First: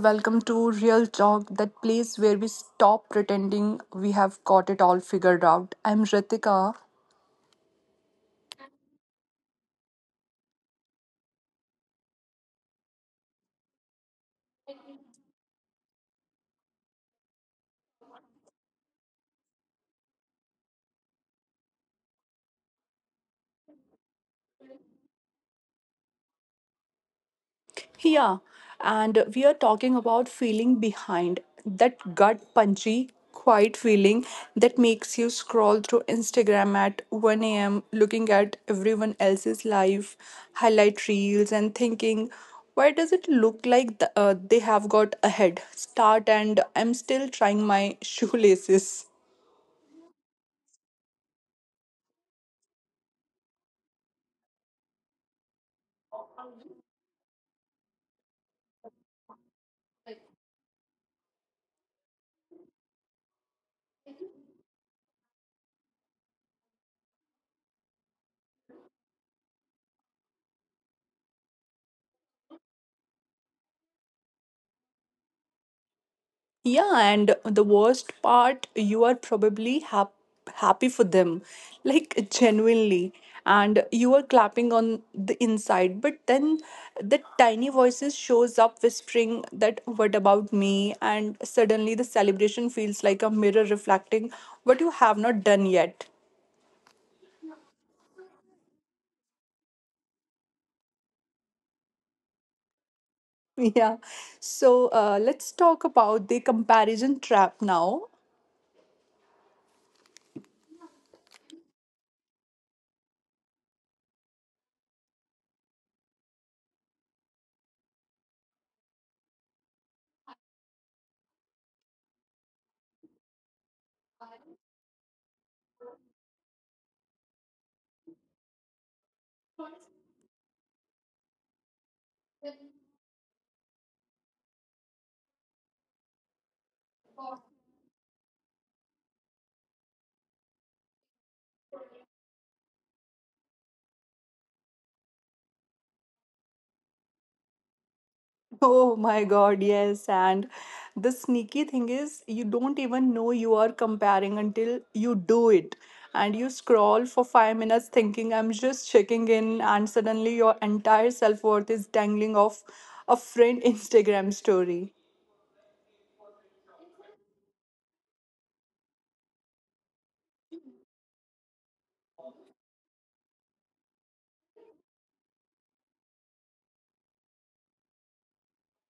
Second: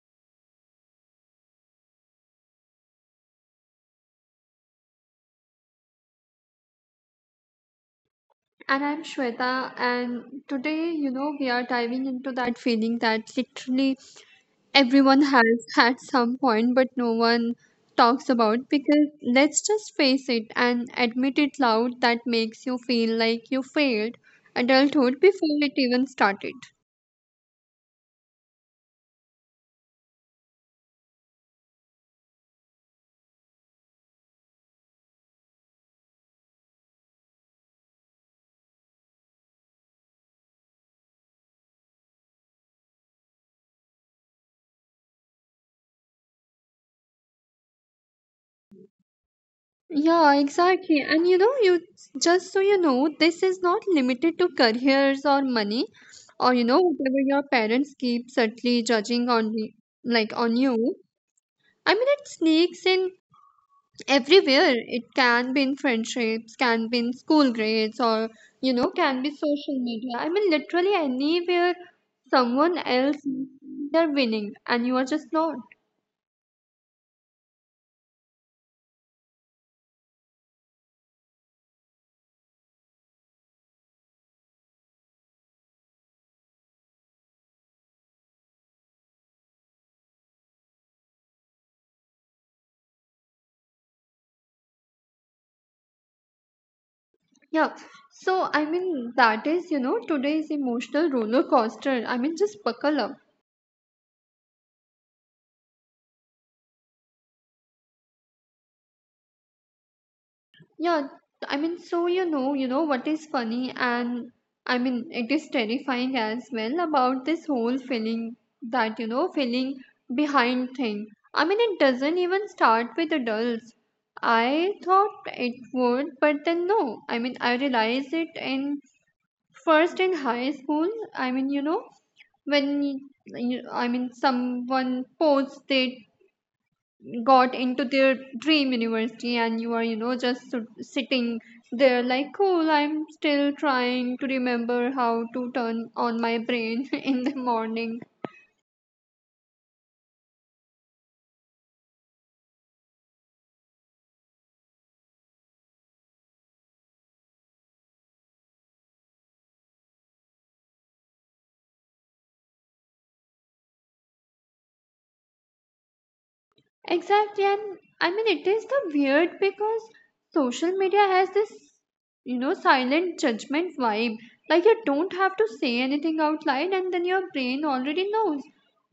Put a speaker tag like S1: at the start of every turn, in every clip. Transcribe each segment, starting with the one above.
S1: welcome to Real Talk, that place where we stop pretending we have got it all figured out. I'm Ritika.
S2: And I'm Shweta, and today, we are diving into that feeling that literally everyone has at some point, but no one talks about. Because let's just face it and admit it loud that makes you feel like you failed adulthood before it even started.
S1: Yeah, and we are talking about feeling behind, that gut punchy, quiet feeling that makes you scroll through Instagram at 1 a.m., looking at everyone else's life, highlight reels, and thinking, why does it look like they have got ahead? Start, and I'm still trying my shoelaces.
S2: Yeah, exactly. And you just, this is not limited to careers or money or whatever your parents keep subtly judging on like on you. I mean, it sneaks in everywhere. It can be in friendships, can be in school grades, or, can be social media. I mean, literally anywhere someone else they're winning and you are just not.
S1: Yeah, and the worst part, you are probably happy for them, like genuinely. And you are clapping on the inside, but then the tiny voices shows up whispering that what about me? And suddenly the celebration feels like a mirror reflecting what you have not done yet.
S2: Yeah. So, I mean, that is, today's emotional roller coaster. I mean, just buckle up.
S1: Yeah. So, let's talk about the comparison trap now.
S2: Yeah, I mean, so you know what is funny, and I mean, it is terrifying as well about this whole feeling that feeling behind thing. I mean, it doesn't even start with adults. I thought it would, but then no. I mean, I realized it in first in high school. I mean, when you, I mean, someone posts their got into their dream university and you are just sitting there like, cool, I'm still trying to remember how to turn on my brain in the morning.
S1: Oh my God, yes. And the sneaky thing is, you don't even know you are comparing until you do it. And you scroll for 5 minutes thinking, I'm just checking in, and suddenly your entire self worth is dangling off a friend Instagram story.
S2: Exactly, and I mean it is the weird because social media has this, silent judgment vibe. Like you don't have to say anything out loud, and then your brain already knows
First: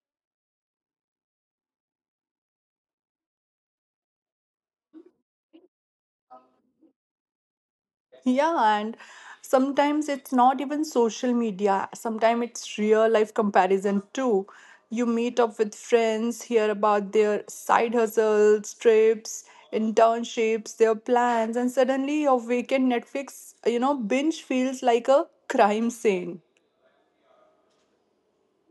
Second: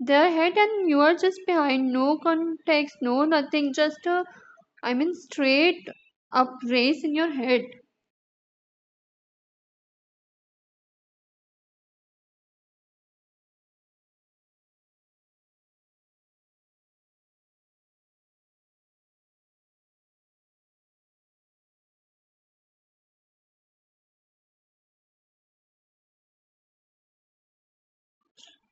S2: their head, and you are just behind. No context, no nothing. Just a, I mean, straight up race in your head.
S1: Yeah, and sometimes it's not even social media. Sometimes it's real life comparison too. You meet up with friends, hear about their side hustles, trips, internships, their plans, and suddenly your weekend Netflix, binge feels like a crime scene.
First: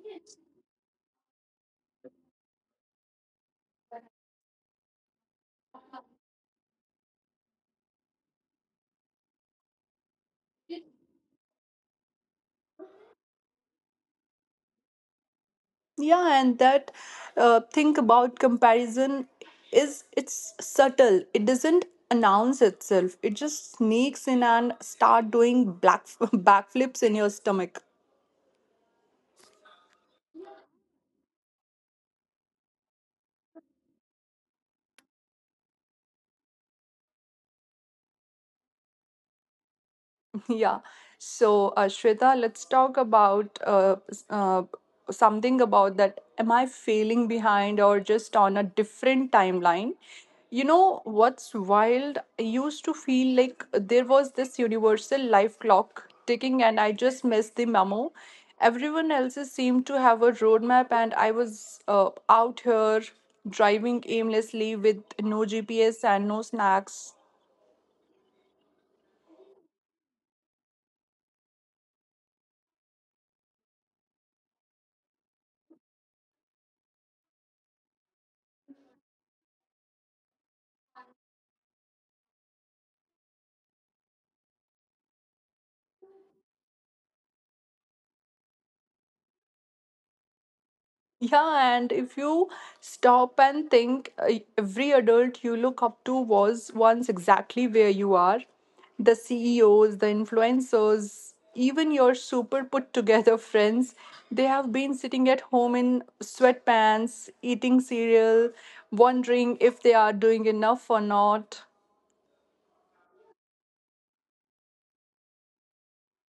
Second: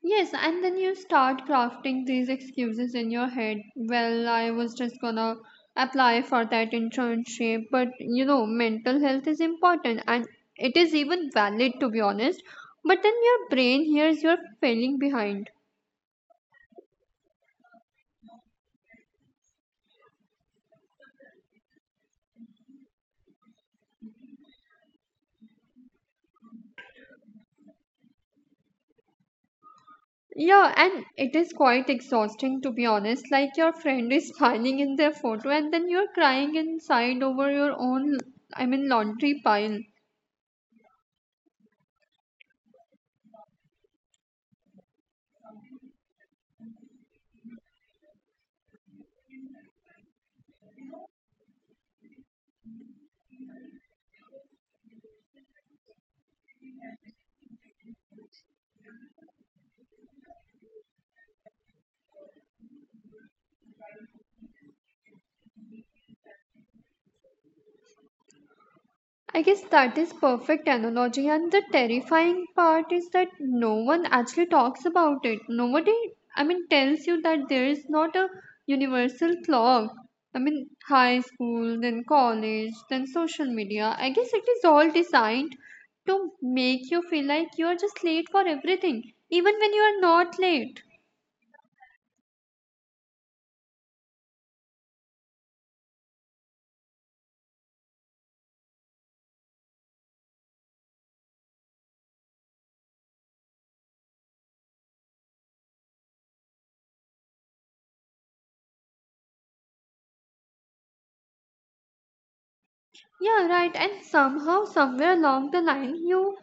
S2: Yes, and then you start crafting these excuses in your head. Well, I was just gonna apply for that internship, but mental health is important and it is even valid to be honest. But then your brain hears you're failing behind.
S1: Yeah, and that think about comparison is it's subtle. It doesn't announce itself. It just sneaks in and start doing black backflips in your stomach.
S2: Yeah, and it is quite exhausting to be honest. Like your friend is smiling in their photo and then you're crying inside over your own, I mean, laundry pile.
S1: Yeah. So, Shweta, let's talk about something about that. Am I failing behind or just on a different timeline? You know what's wild? I used to feel like there was this universal life clock ticking, and I just missed the memo. Everyone else seemed to have a roadmap, and I was out here driving aimlessly with no GPS and no snacks.
S2: I guess that is perfect analogy and the terrifying part is that no one actually talks about it. Nobody, I mean, tells you that there is not a universal clock. I mean, high school, then college, then social media. I guess it is all designed to make you feel like you are just late for everything even when you are not late.
S1: Yeah, and if you stop and think, every adult you look up to was once exactly where you are. The CEOs, the influencers, even your super put together friends, they have been sitting at home in sweatpants, eating cereal, wondering if they are doing enough or not.
S2: Yeah, right. And somehow, somewhere along the line, you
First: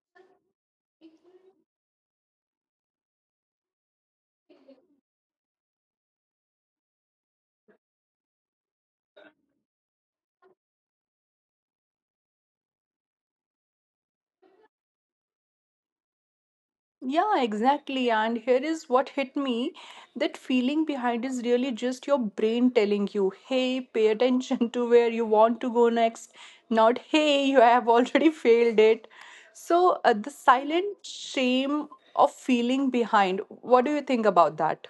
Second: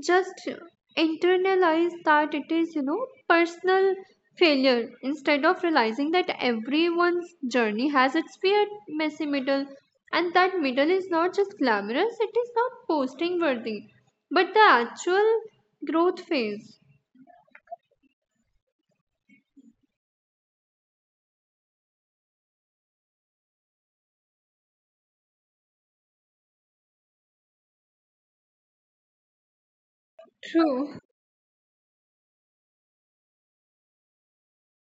S2: just internalize that it is, personal failure instead of realizing that everyone's journey has its weird, messy middle. And that middle is not just glamorous, it is not posting worthy, but the actual growth phase.
S1: Yeah, exactly. And here is what hit me, that feeling behind is really just your brain telling you, hey, pay attention to where you want to go next, not, hey, you have already failed it. So, the
S2: True.
S1: silent shame of feeling behind, what do you think about that?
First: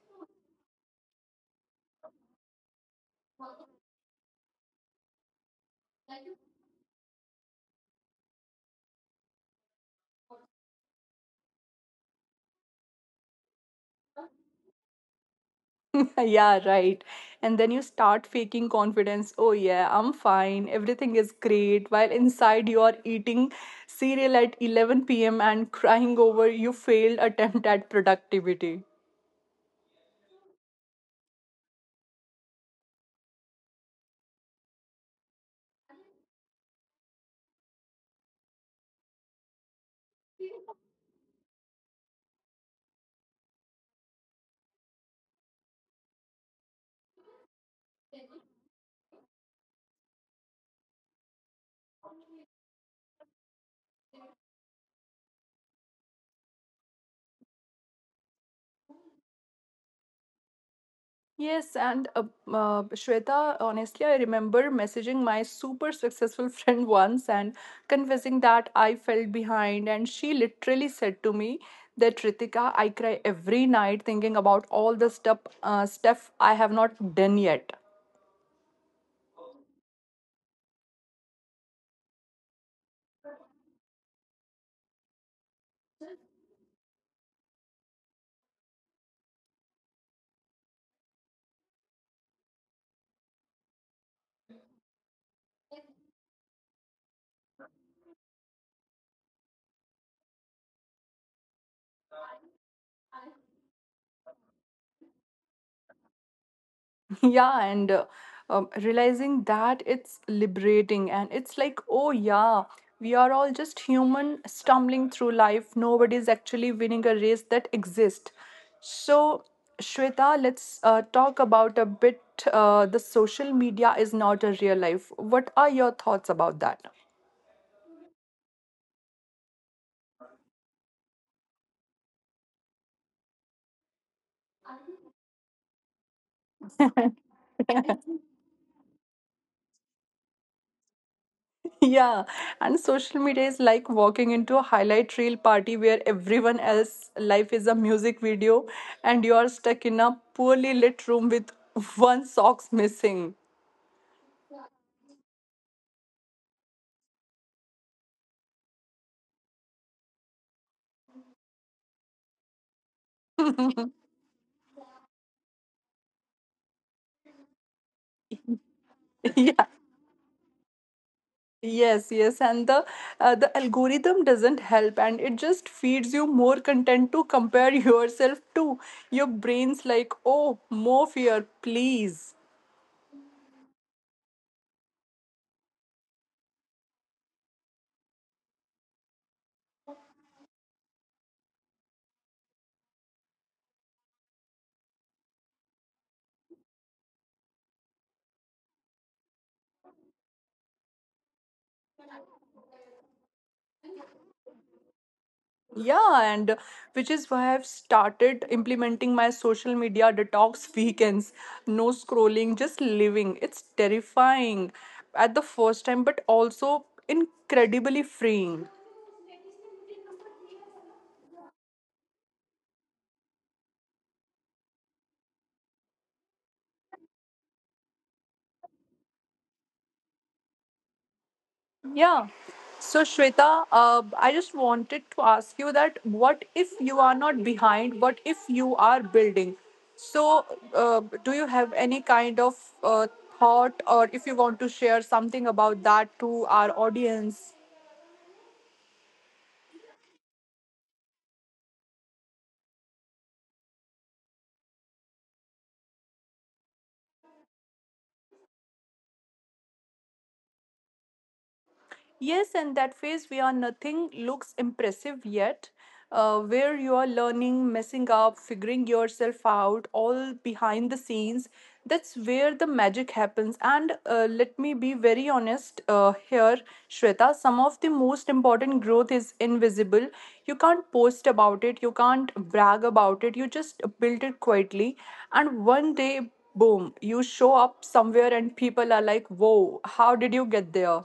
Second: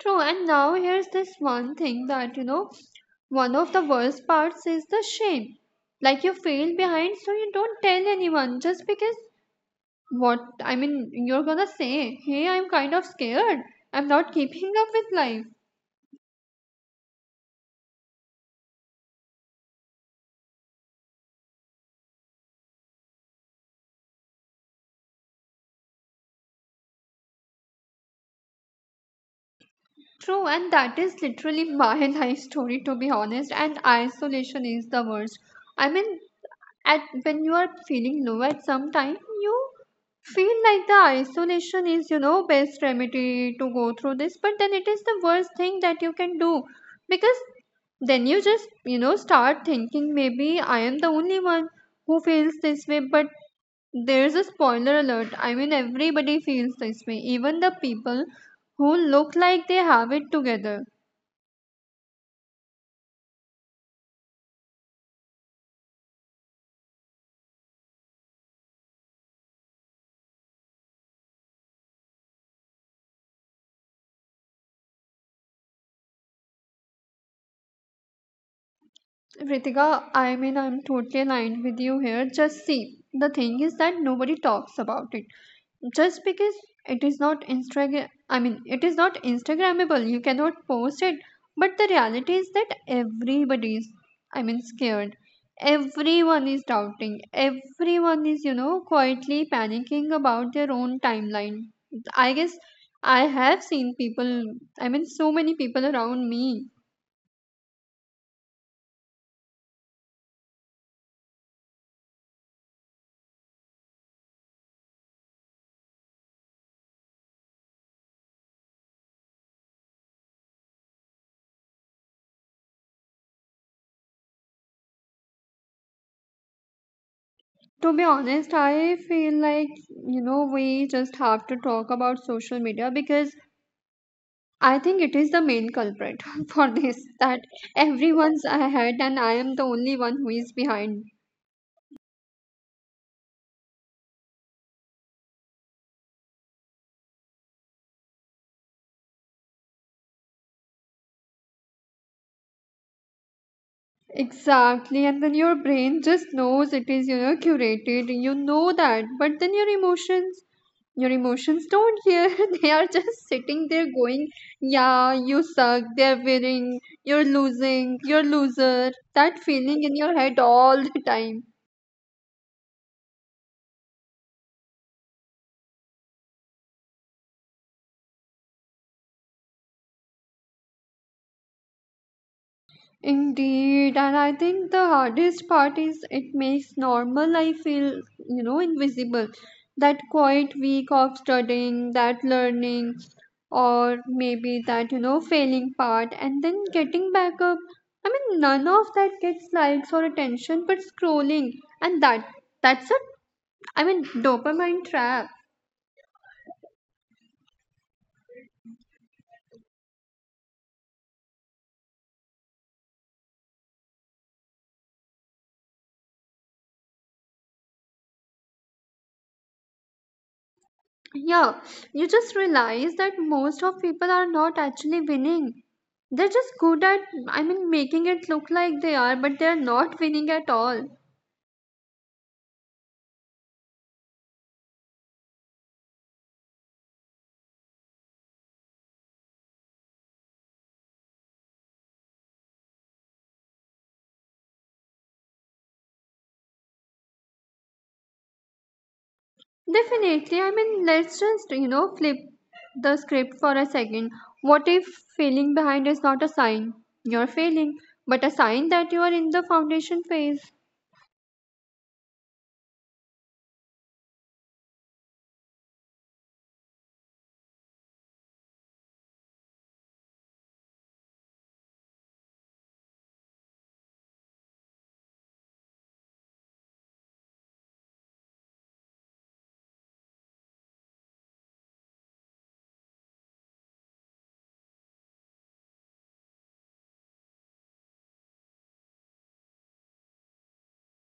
S2: True, and now here's this one thing that, one of the worst parts is the shame. Like you feel behind, so you don't tell anyone just because, what, I mean, you're gonna say, hey, I'm kind of scared, I'm not keeping up with life.
S1: Yeah, right. And then you start faking confidence. Oh, yeah, I'm fine. Everything is great. While inside you are eating cereal at 11 p.m. and crying over your failed attempt at productivity.
S2: True, and that is literally my life story to be honest. And isolation is the worst. I mean, at when you are feeling low at some time, you feel like the isolation is, best remedy to go through this, but then it is the worst thing that you can do because then you just, start thinking maybe I am the only one who feels this way, but there's a spoiler alert. I mean, everybody feels this way, even the people who look like they have it together.
S1: Yes, and Shweta, honestly, I remember messaging my super successful friend once and confessing that I felt behind, and she literally said to me that Ritika, I cry every night thinking about all the stuff I have not done yet.
S2: Ritika, I mean, I'm totally aligned with you here. Just see, the thing is that nobody talks about it. Just because it is not Instagram, I mean, it is not Instagrammable, you cannot post it. But the reality is that everybody is, I mean, scared. Everyone is doubting. Everyone is, quietly panicking about their own timeline. I guess I have seen people, I mean, so many people around me.
S1: Yeah, and realizing that it's liberating and it's like, oh yeah, we are all just human stumbling through life, nobody's actually winning a race that exists. So Shweta, let's talk about a bit, the social media is not a real life, what are your thoughts about that?
S2: To be honest, I feel like, we just have to talk about social media because I think it is the main culprit for this, that everyone's ahead and I am the only one who is behind.
S1: Yeah, and social media is like walking into a highlight reel party where everyone else's life is a music video and you are stuck in a poorly lit room with one socks missing.
S2: Exactly, and then your brain just knows it is, curated. You know that, but then your emotions don't hear. They are just sitting there going, "Yeah, you suck. They're winning. You're losing. You're loser." That
S1: Yeah.
S2: feeling in your head all the time.
S1: Yes, yes, and the algorithm doesn't help and it just feeds you more content to compare yourself to. Your brain's like, "Oh, more fear, please."
S2: Indeed, and I think the hardest part is it makes normal life feel, invisible. That quiet week of studying, that learning, or maybe that, failing part, and then getting back up. I mean, none of that gets likes or attention, but scrolling, and that's a, I mean, dopamine trap.
S1: Yeah, and which is why I've started implementing my social media detox weekends. No scrolling, just living. It's terrifying at the first time, but also incredibly freeing.
S2: Yeah, you just realize that most of people are not actually winning. They're just good at, I mean, making it look like they are, but they're not winning at all.
S1: Yeah. So, Shweta, I just wanted to ask you that what if you are not behind? What if you are building? So, do you have any kind of uh, thought, or if you want to share something about that to our audience?
S2: Definitely, I mean, let's just, flip the script for a second. What if failing behind is not a sign you're failing, but a sign that you are in the foundation phase?
S1: Yes, and that phase where nothing looks impressive yet, where you are learning, messing up, figuring yourself out, all behind the scenes, that's where the magic happens. And let me be very honest here, Shweta, some of the most important growth is invisible. You can't post about it, you can't brag about it, you just build it quietly. And one day, boom, you show up somewhere and people are like, whoa, how did you get there?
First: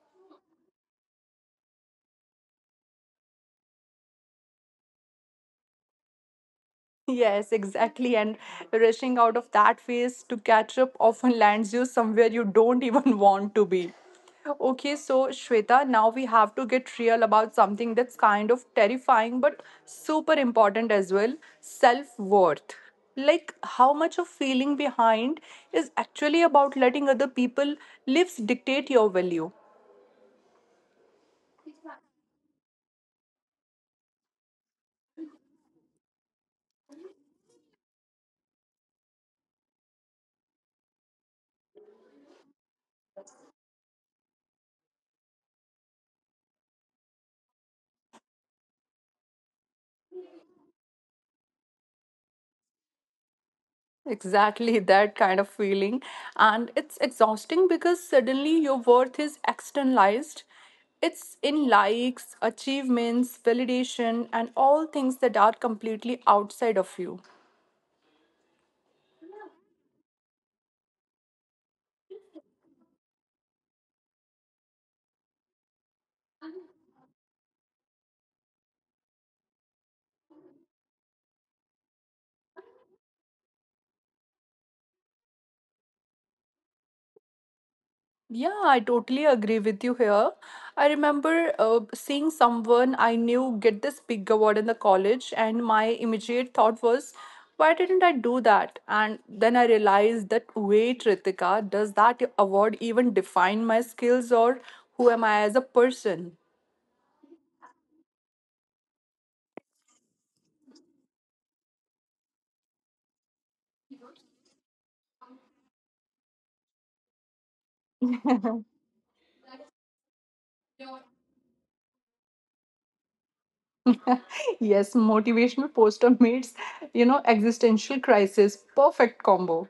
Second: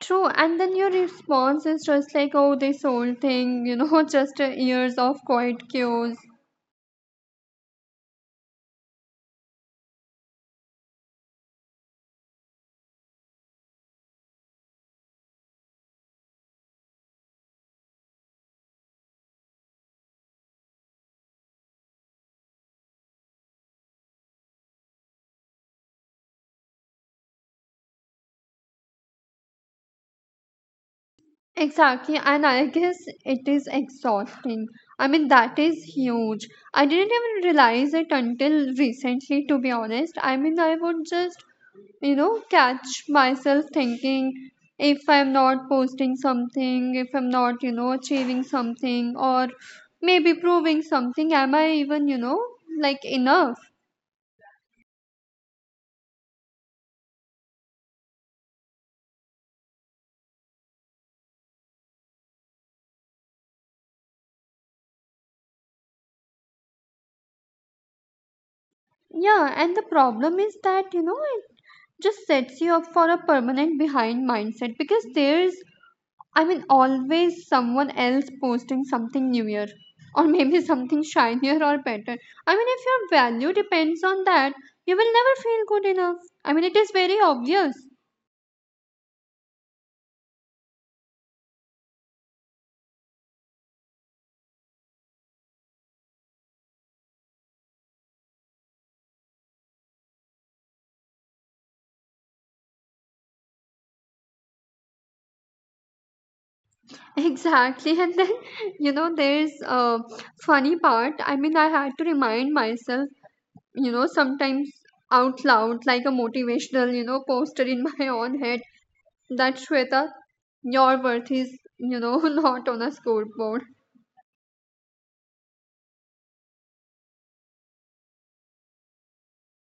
S2: True, and then your response is just like, oh, this old thing, just years of quiet cues.
S1: Yes, exactly. And rushing out of that phase to catch up often lands you somewhere you don't even want to be. Okay, so Shweta, now we have to get real about something that's kind of terrifying but super important as well, self worth. Like, how much of feeling behind is actually about letting other people lives dictate your value?
S2: Exactly, and I guess it is exhausting. I mean, that is huge. I didn't even realize it until recently, to be honest. I mean, I would just, catch myself thinking, if I'm not posting something, if I'm not, achieving something, or maybe proving something, am I even, like enough?
S1: Exactly that kind of feeling. And it's exhausting because suddenly your worth is externalized. It's in likes, achievements, validation, and all things that are completely outside of you.
S2: Yeah, and the problem is that, it just sets you up for a permanent behind mindset because there's, I mean, always someone else posting something newer or maybe something shinier or better. I mean, if your value depends on that, you will never feel good enough. I mean, it is very obvious.
S1: Yeah, I totally agree with you here. I remember seeing someone I knew get this big award in the college, and my immediate thought was, why didn't I do that? And then I realized that, wait, Ritika, does that award even define my skills or who am I as a person?
S2: Exactly. And then, there's a funny part. I mean, I had to remind myself, sometimes out loud, like a motivational, poster in my own head, that Shweta, your worth is, not on a scoreboard.
S1: Yes, motivational poster meets, you know, existential crisis. Perfect combo.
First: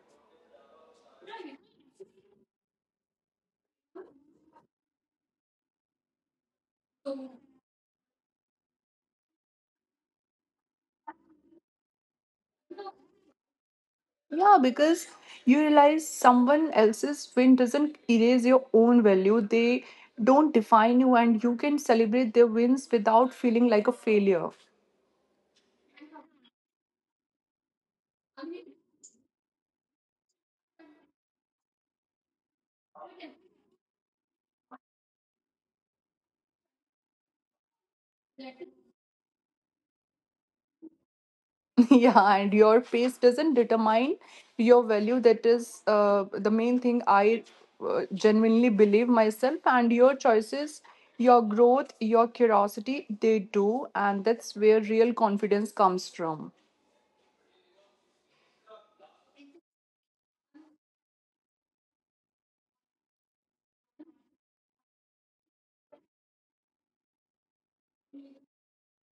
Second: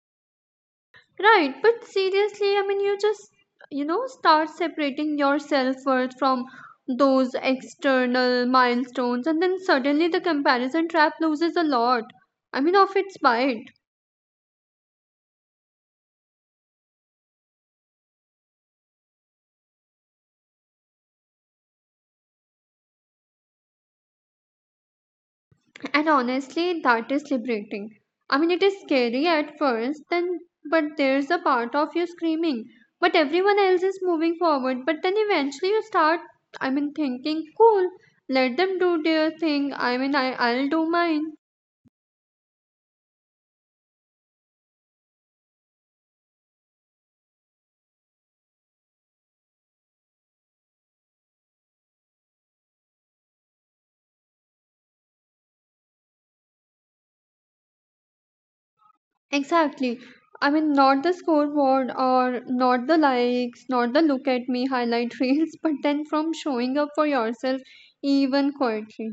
S2: Right, but seriously, I mean, you just, start separating your self worth from those external milestones, and then suddenly the comparison trap loses a lot. I mean, of its bite.
S1: Yeah, because you realize someone else's win doesn't erase your own value. They don't define you, and you can celebrate their wins without feeling like a failure.
S2: And honestly, that is liberating. I mean, it is scary at first, then, but there's a part of you screaming, but everyone else is moving forward. But then eventually you start, I mean, thinking, cool, let them do their thing. I mean, I'll do mine.
S1: Yeah, and your pace doesn't determine your value. That is the main thing I genuinely believe myself, and your choices, your growth, your curiosity, they do. And that's where real confidence comes from.
S2: Exactly. I mean, not the scoreboard or not the likes, not the look at me highlight reels, but then from showing up for yourself, even quietly.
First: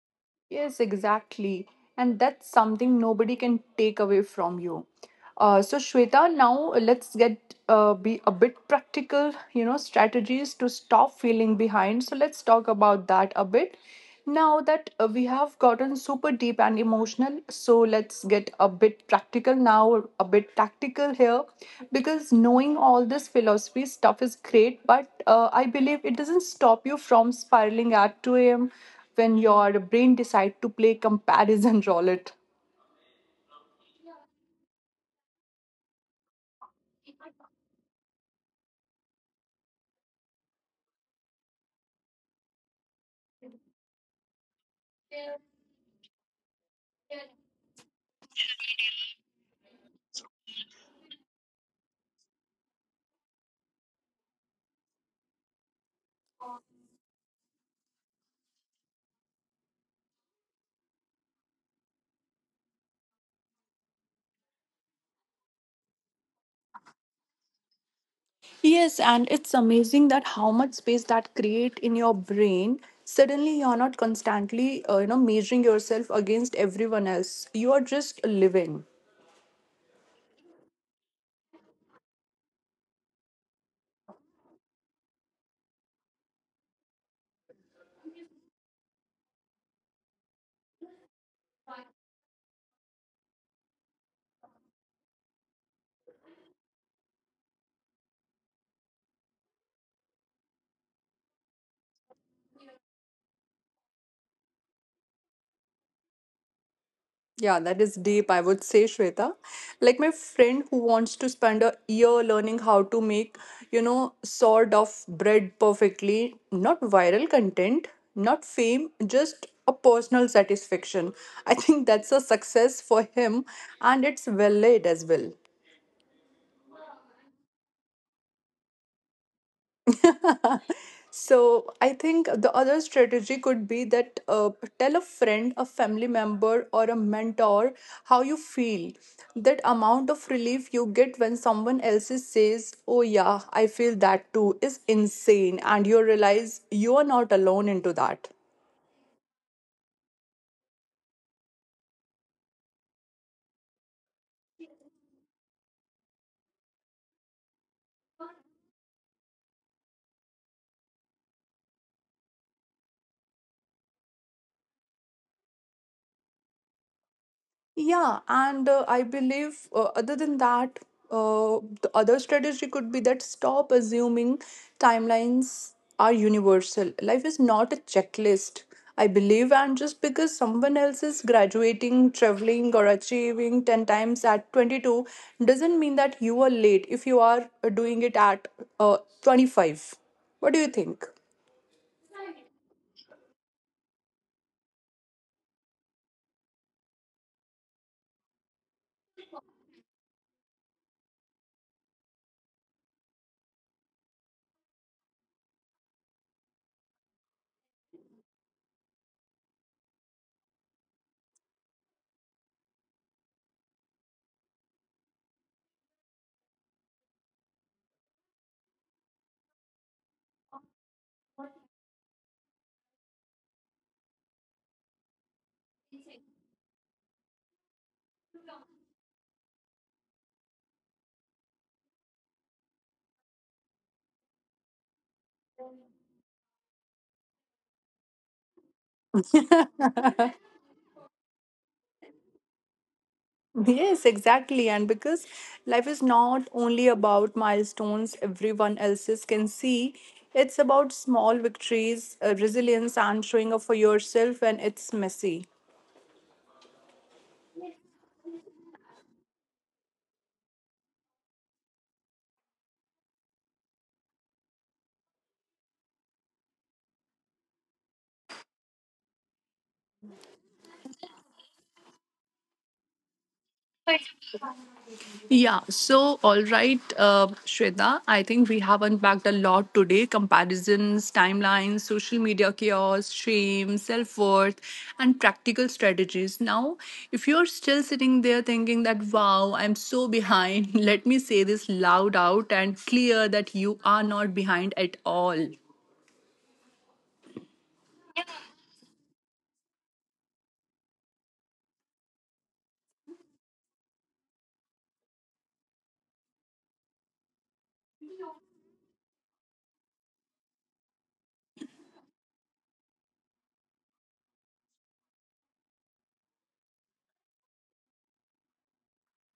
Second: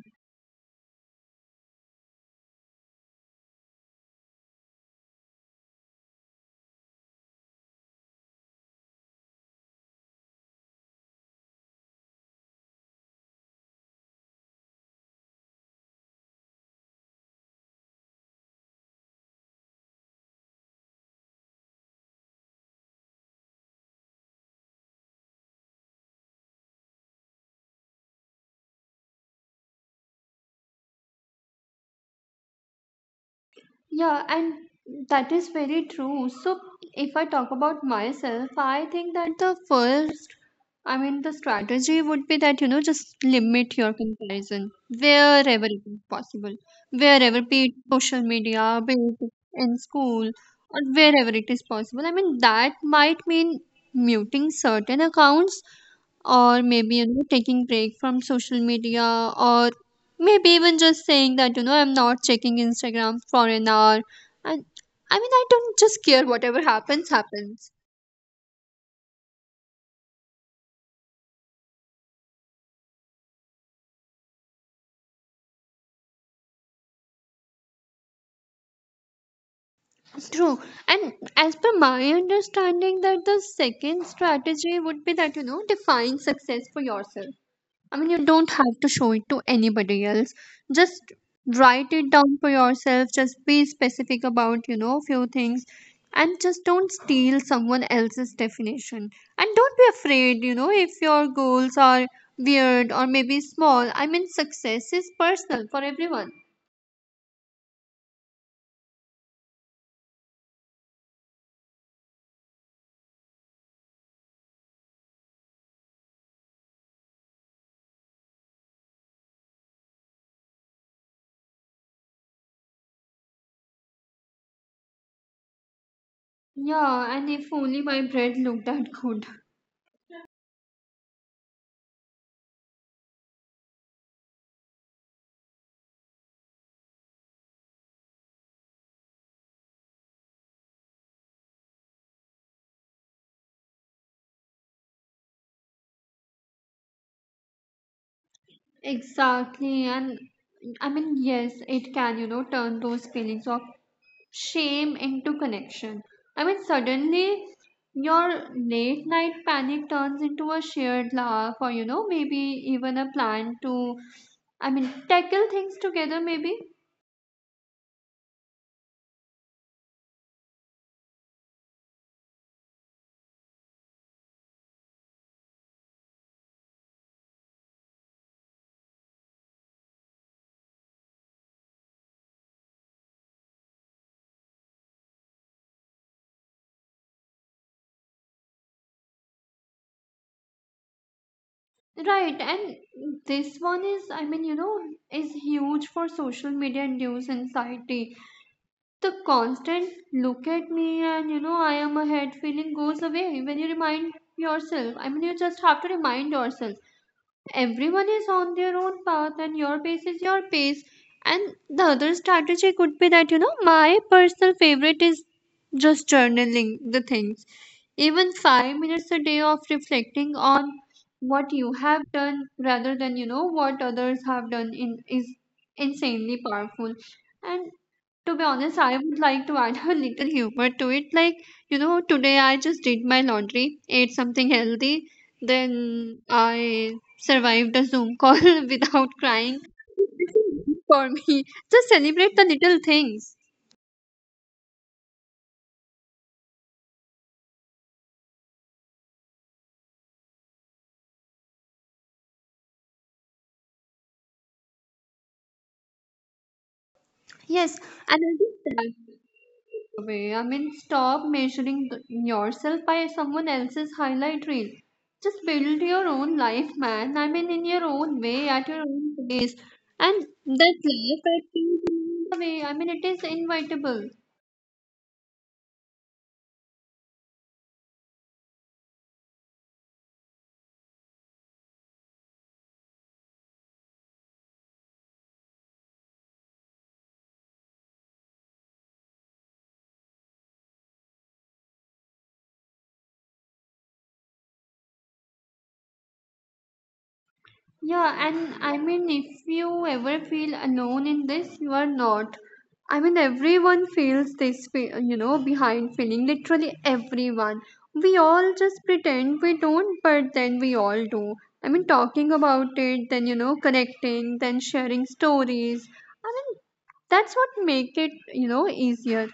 S1: Yes, exactly. And that's something nobody can take away from you. So, Shweta, now let's get be a bit practical, you know, strategies to stop feeling behind. So, let's talk about that a bit. Now that we have gotten super deep and emotional, so let's get a bit practical now, a bit tactical here, because knowing all this philosophy stuff is great, but I believe it doesn't stop you from spiraling at 2 a.m when your brain decides to play comparison roulette.
S2: Yeah, and that is very true. So, if I talk about myself, I think that the first, I mean, the strategy would be that, just limit your comparison wherever it is possible, wherever, be it social media, be it in school, or wherever it is possible. I mean, that might mean muting certain accounts or maybe taking break from social media or maybe even just saying that, I'm not checking Instagram for an hour, and I mean, I don't just care, whatever happens happens.
S1: Yes, and it's amazing that how much space that create in your brain. Suddenly, you're not constantly measuring yourself against everyone else. You are just living.
S2: True, and as per my understanding that the second strategy would be that, define success for yourself. I mean, you don't have to show it to anybody else. Just write it down for yourself. Just be specific about, few things. And just don't steal someone else's definition. And don't be afraid, if your goals are weird or maybe small. I mean, success is personal for everyone.
S1: Yeah, that is deep, I would say, Shweta. Like my friend who wants to spend a year learning how to make, you know, sort of bread perfectly, not viral content, not fame, just a personal satisfaction. I think that's a success for him and it's well laid as well.
S2: Yeah, and if only my bread looked that good.
S1: So I think the other strategy could be that tell a friend, a family member, or a mentor how you feel. That amount of relief you get when someone else is says, "Oh yeah, I feel that too," is insane, and you realize you are not alone into that.
S2: Exactly. And I mean, yes, it can, turn those feelings of shame into connection. I mean, suddenly your late night panic turns into a shared laugh, or, maybe even a plan to, I mean, tackle things together, maybe.
S1: Yeah, and I believe other than that, the other strategy could be that stop assuming timelines are universal. Life is not a checklist, I believe, and just because someone else is graduating, traveling, or achieving 10 times at 22 doesn't mean that you are late if you are doing it at uh, 25. What do you think?
S2: Right, and this one is, I mean, is huge for social media induced anxiety. The constant look at me and, I am ahead feeling goes away when you remind yourself. I mean, you just have to remind yourself, everyone is on their own path and your pace is your pace, and the other strategy could be that, my personal favorite is just journaling the things, even 5 minutes a day of reflecting on what you have done rather than, what others have done in, is insanely powerful. And to be honest, I would like to add a little humor to it. Like, today I just did my laundry, ate something healthy, then I survived a Zoom call without crying. This is good for me. Just celebrate the little things.
S1: Yes, exactly. And because life is not only about milestones everyone else's can see, it's about small victories, resilience, and showing up for yourself when it's messy.
S2: Yes, and I think that way. I mean, stop measuring yourself by someone else's highlight reel. Just build your own life, man. I mean, in your own way, at your own pace. And that life at your own way, I mean, it is inevitable.
S1: Yeah, so all right, Shweta, I think we have unpacked a lot today, comparisons, timelines, social media chaos, shame, self worth, and practical strategies. Now, if you're still sitting there thinking that, wow, I'm so behind, let me say this loud out and clear that you are not behind at all.
S2: Yeah, and I mean, if you ever feel alone in this, you are not. I mean, everyone feels this, behind feeling, literally everyone. We all just pretend we don't, but then we all do. I mean, talking about it, then, connecting, then sharing stories. I mean, that's what make it, easier.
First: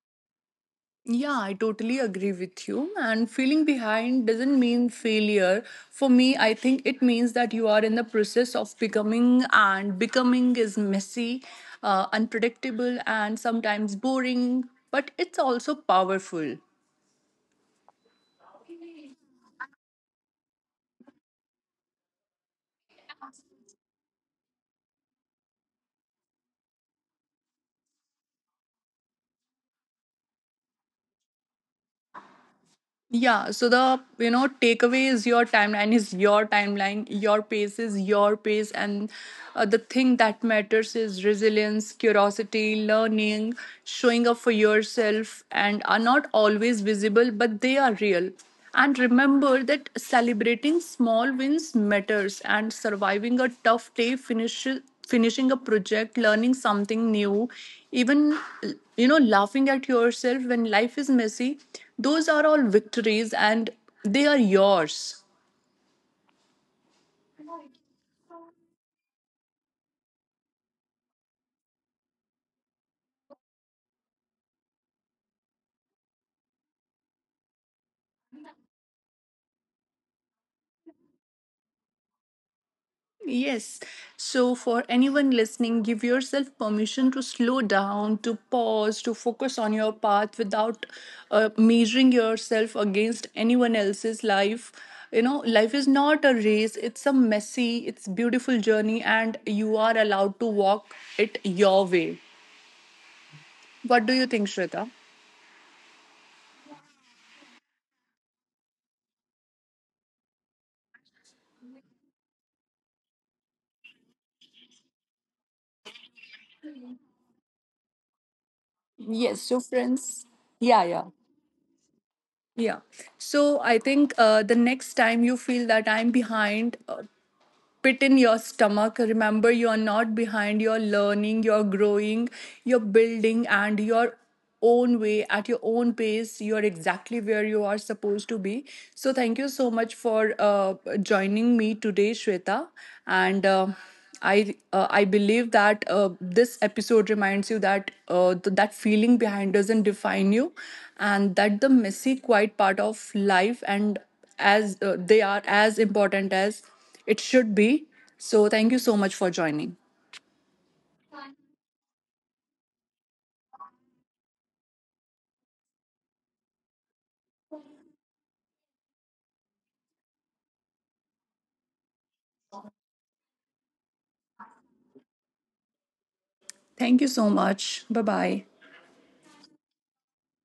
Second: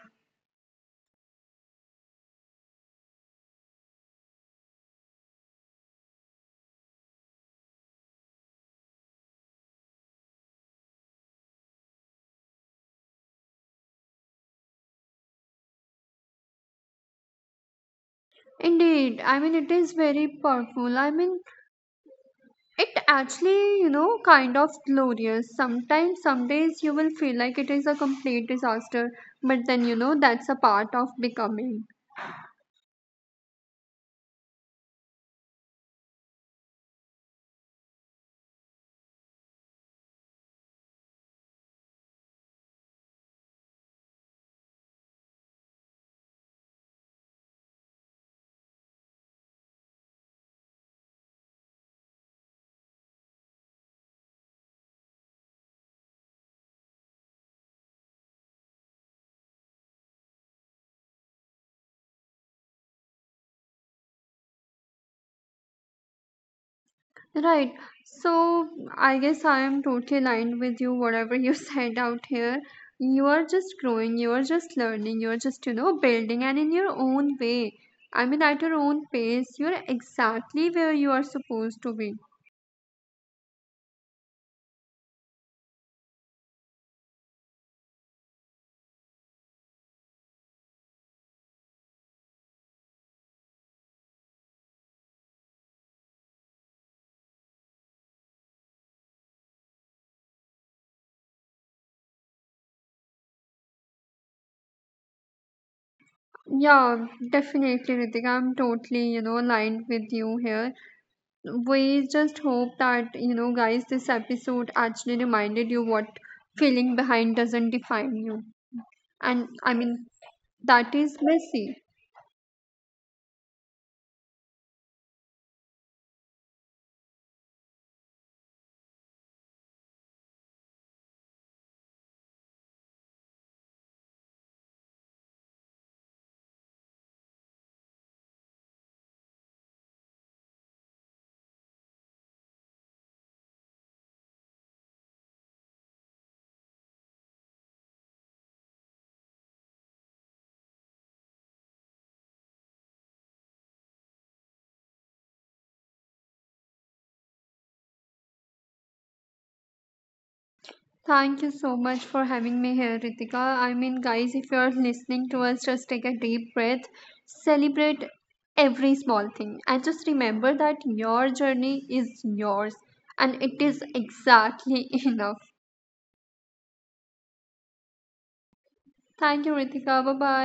S1: Yeah, I totally agree with you. And feeling behind doesn't mean failure. For me, I think it means that you are in the process of becoming, and becoming is messy, unpredictable, and sometimes boring, but it's also powerful.
S2: Indeed, I mean, it is very powerful. I mean, it actually, kind of glorious. Sometimes, some days you will feel like it is a complete disaster, but then, that's a part of becoming.
S1: Yeah, so the you know takeaway is your timeline, your pace is your pace, and the thing that matters is resilience, curiosity, learning, showing up for yourself, and are not always visible, but they are real. And remember that celebrating small wins matters and surviving a tough day, finishing a project, learning something new, even you know laughing at yourself when life is messy, those are all victories and they are yours.
S2: Right. So, I guess I am totally aligned with you, whatever you said out here. You are just growing, you are just learning, you are just, building, and in your own way. I mean, at your own pace, you're exactly where you are supposed to be.
S1: Yes. So, for anyone listening, give yourself permission to slow down, to pause, to focus on your path without measuring yourself against anyone else's life. You know, life is not a race, it's a messy, it's beautiful journey, and you are allowed to walk it your way. What do you think, Shweta?
S2: Yeah, definitely, Ritik. I'm totally, aligned with you here. We just hope that, guys, this episode actually reminded you what feeling behind doesn't define you,
S1: Yes,
S2: and
S1: so
S2: I mean,
S1: friends. Yeah,
S2: that
S1: yeah.
S2: is messy.
S1: Yeah. So I think the next time you feel that I'm behind, pit in your stomach. Remember, you are not behind. You're learning, you're growing, you're building, and your own way at your own pace. You're exactly where you are supposed to be. So, thank you so much for joining me today, Shweta. And I believe that this episode reminds you that that feeling behind doesn't define you, and that the messy, quiet part of life and as they are as important as it should be. So thank you so much for joining.
S2: Thank you so much for having me here, Ritika. I mean, guys, if you are listening to us, just take a deep breath, celebrate every small thing, and just remember that your journey is yours, and it is exactly enough.
S1: Thank you so much. Bye bye.
S2: Thank you, Ritika. Bye bye.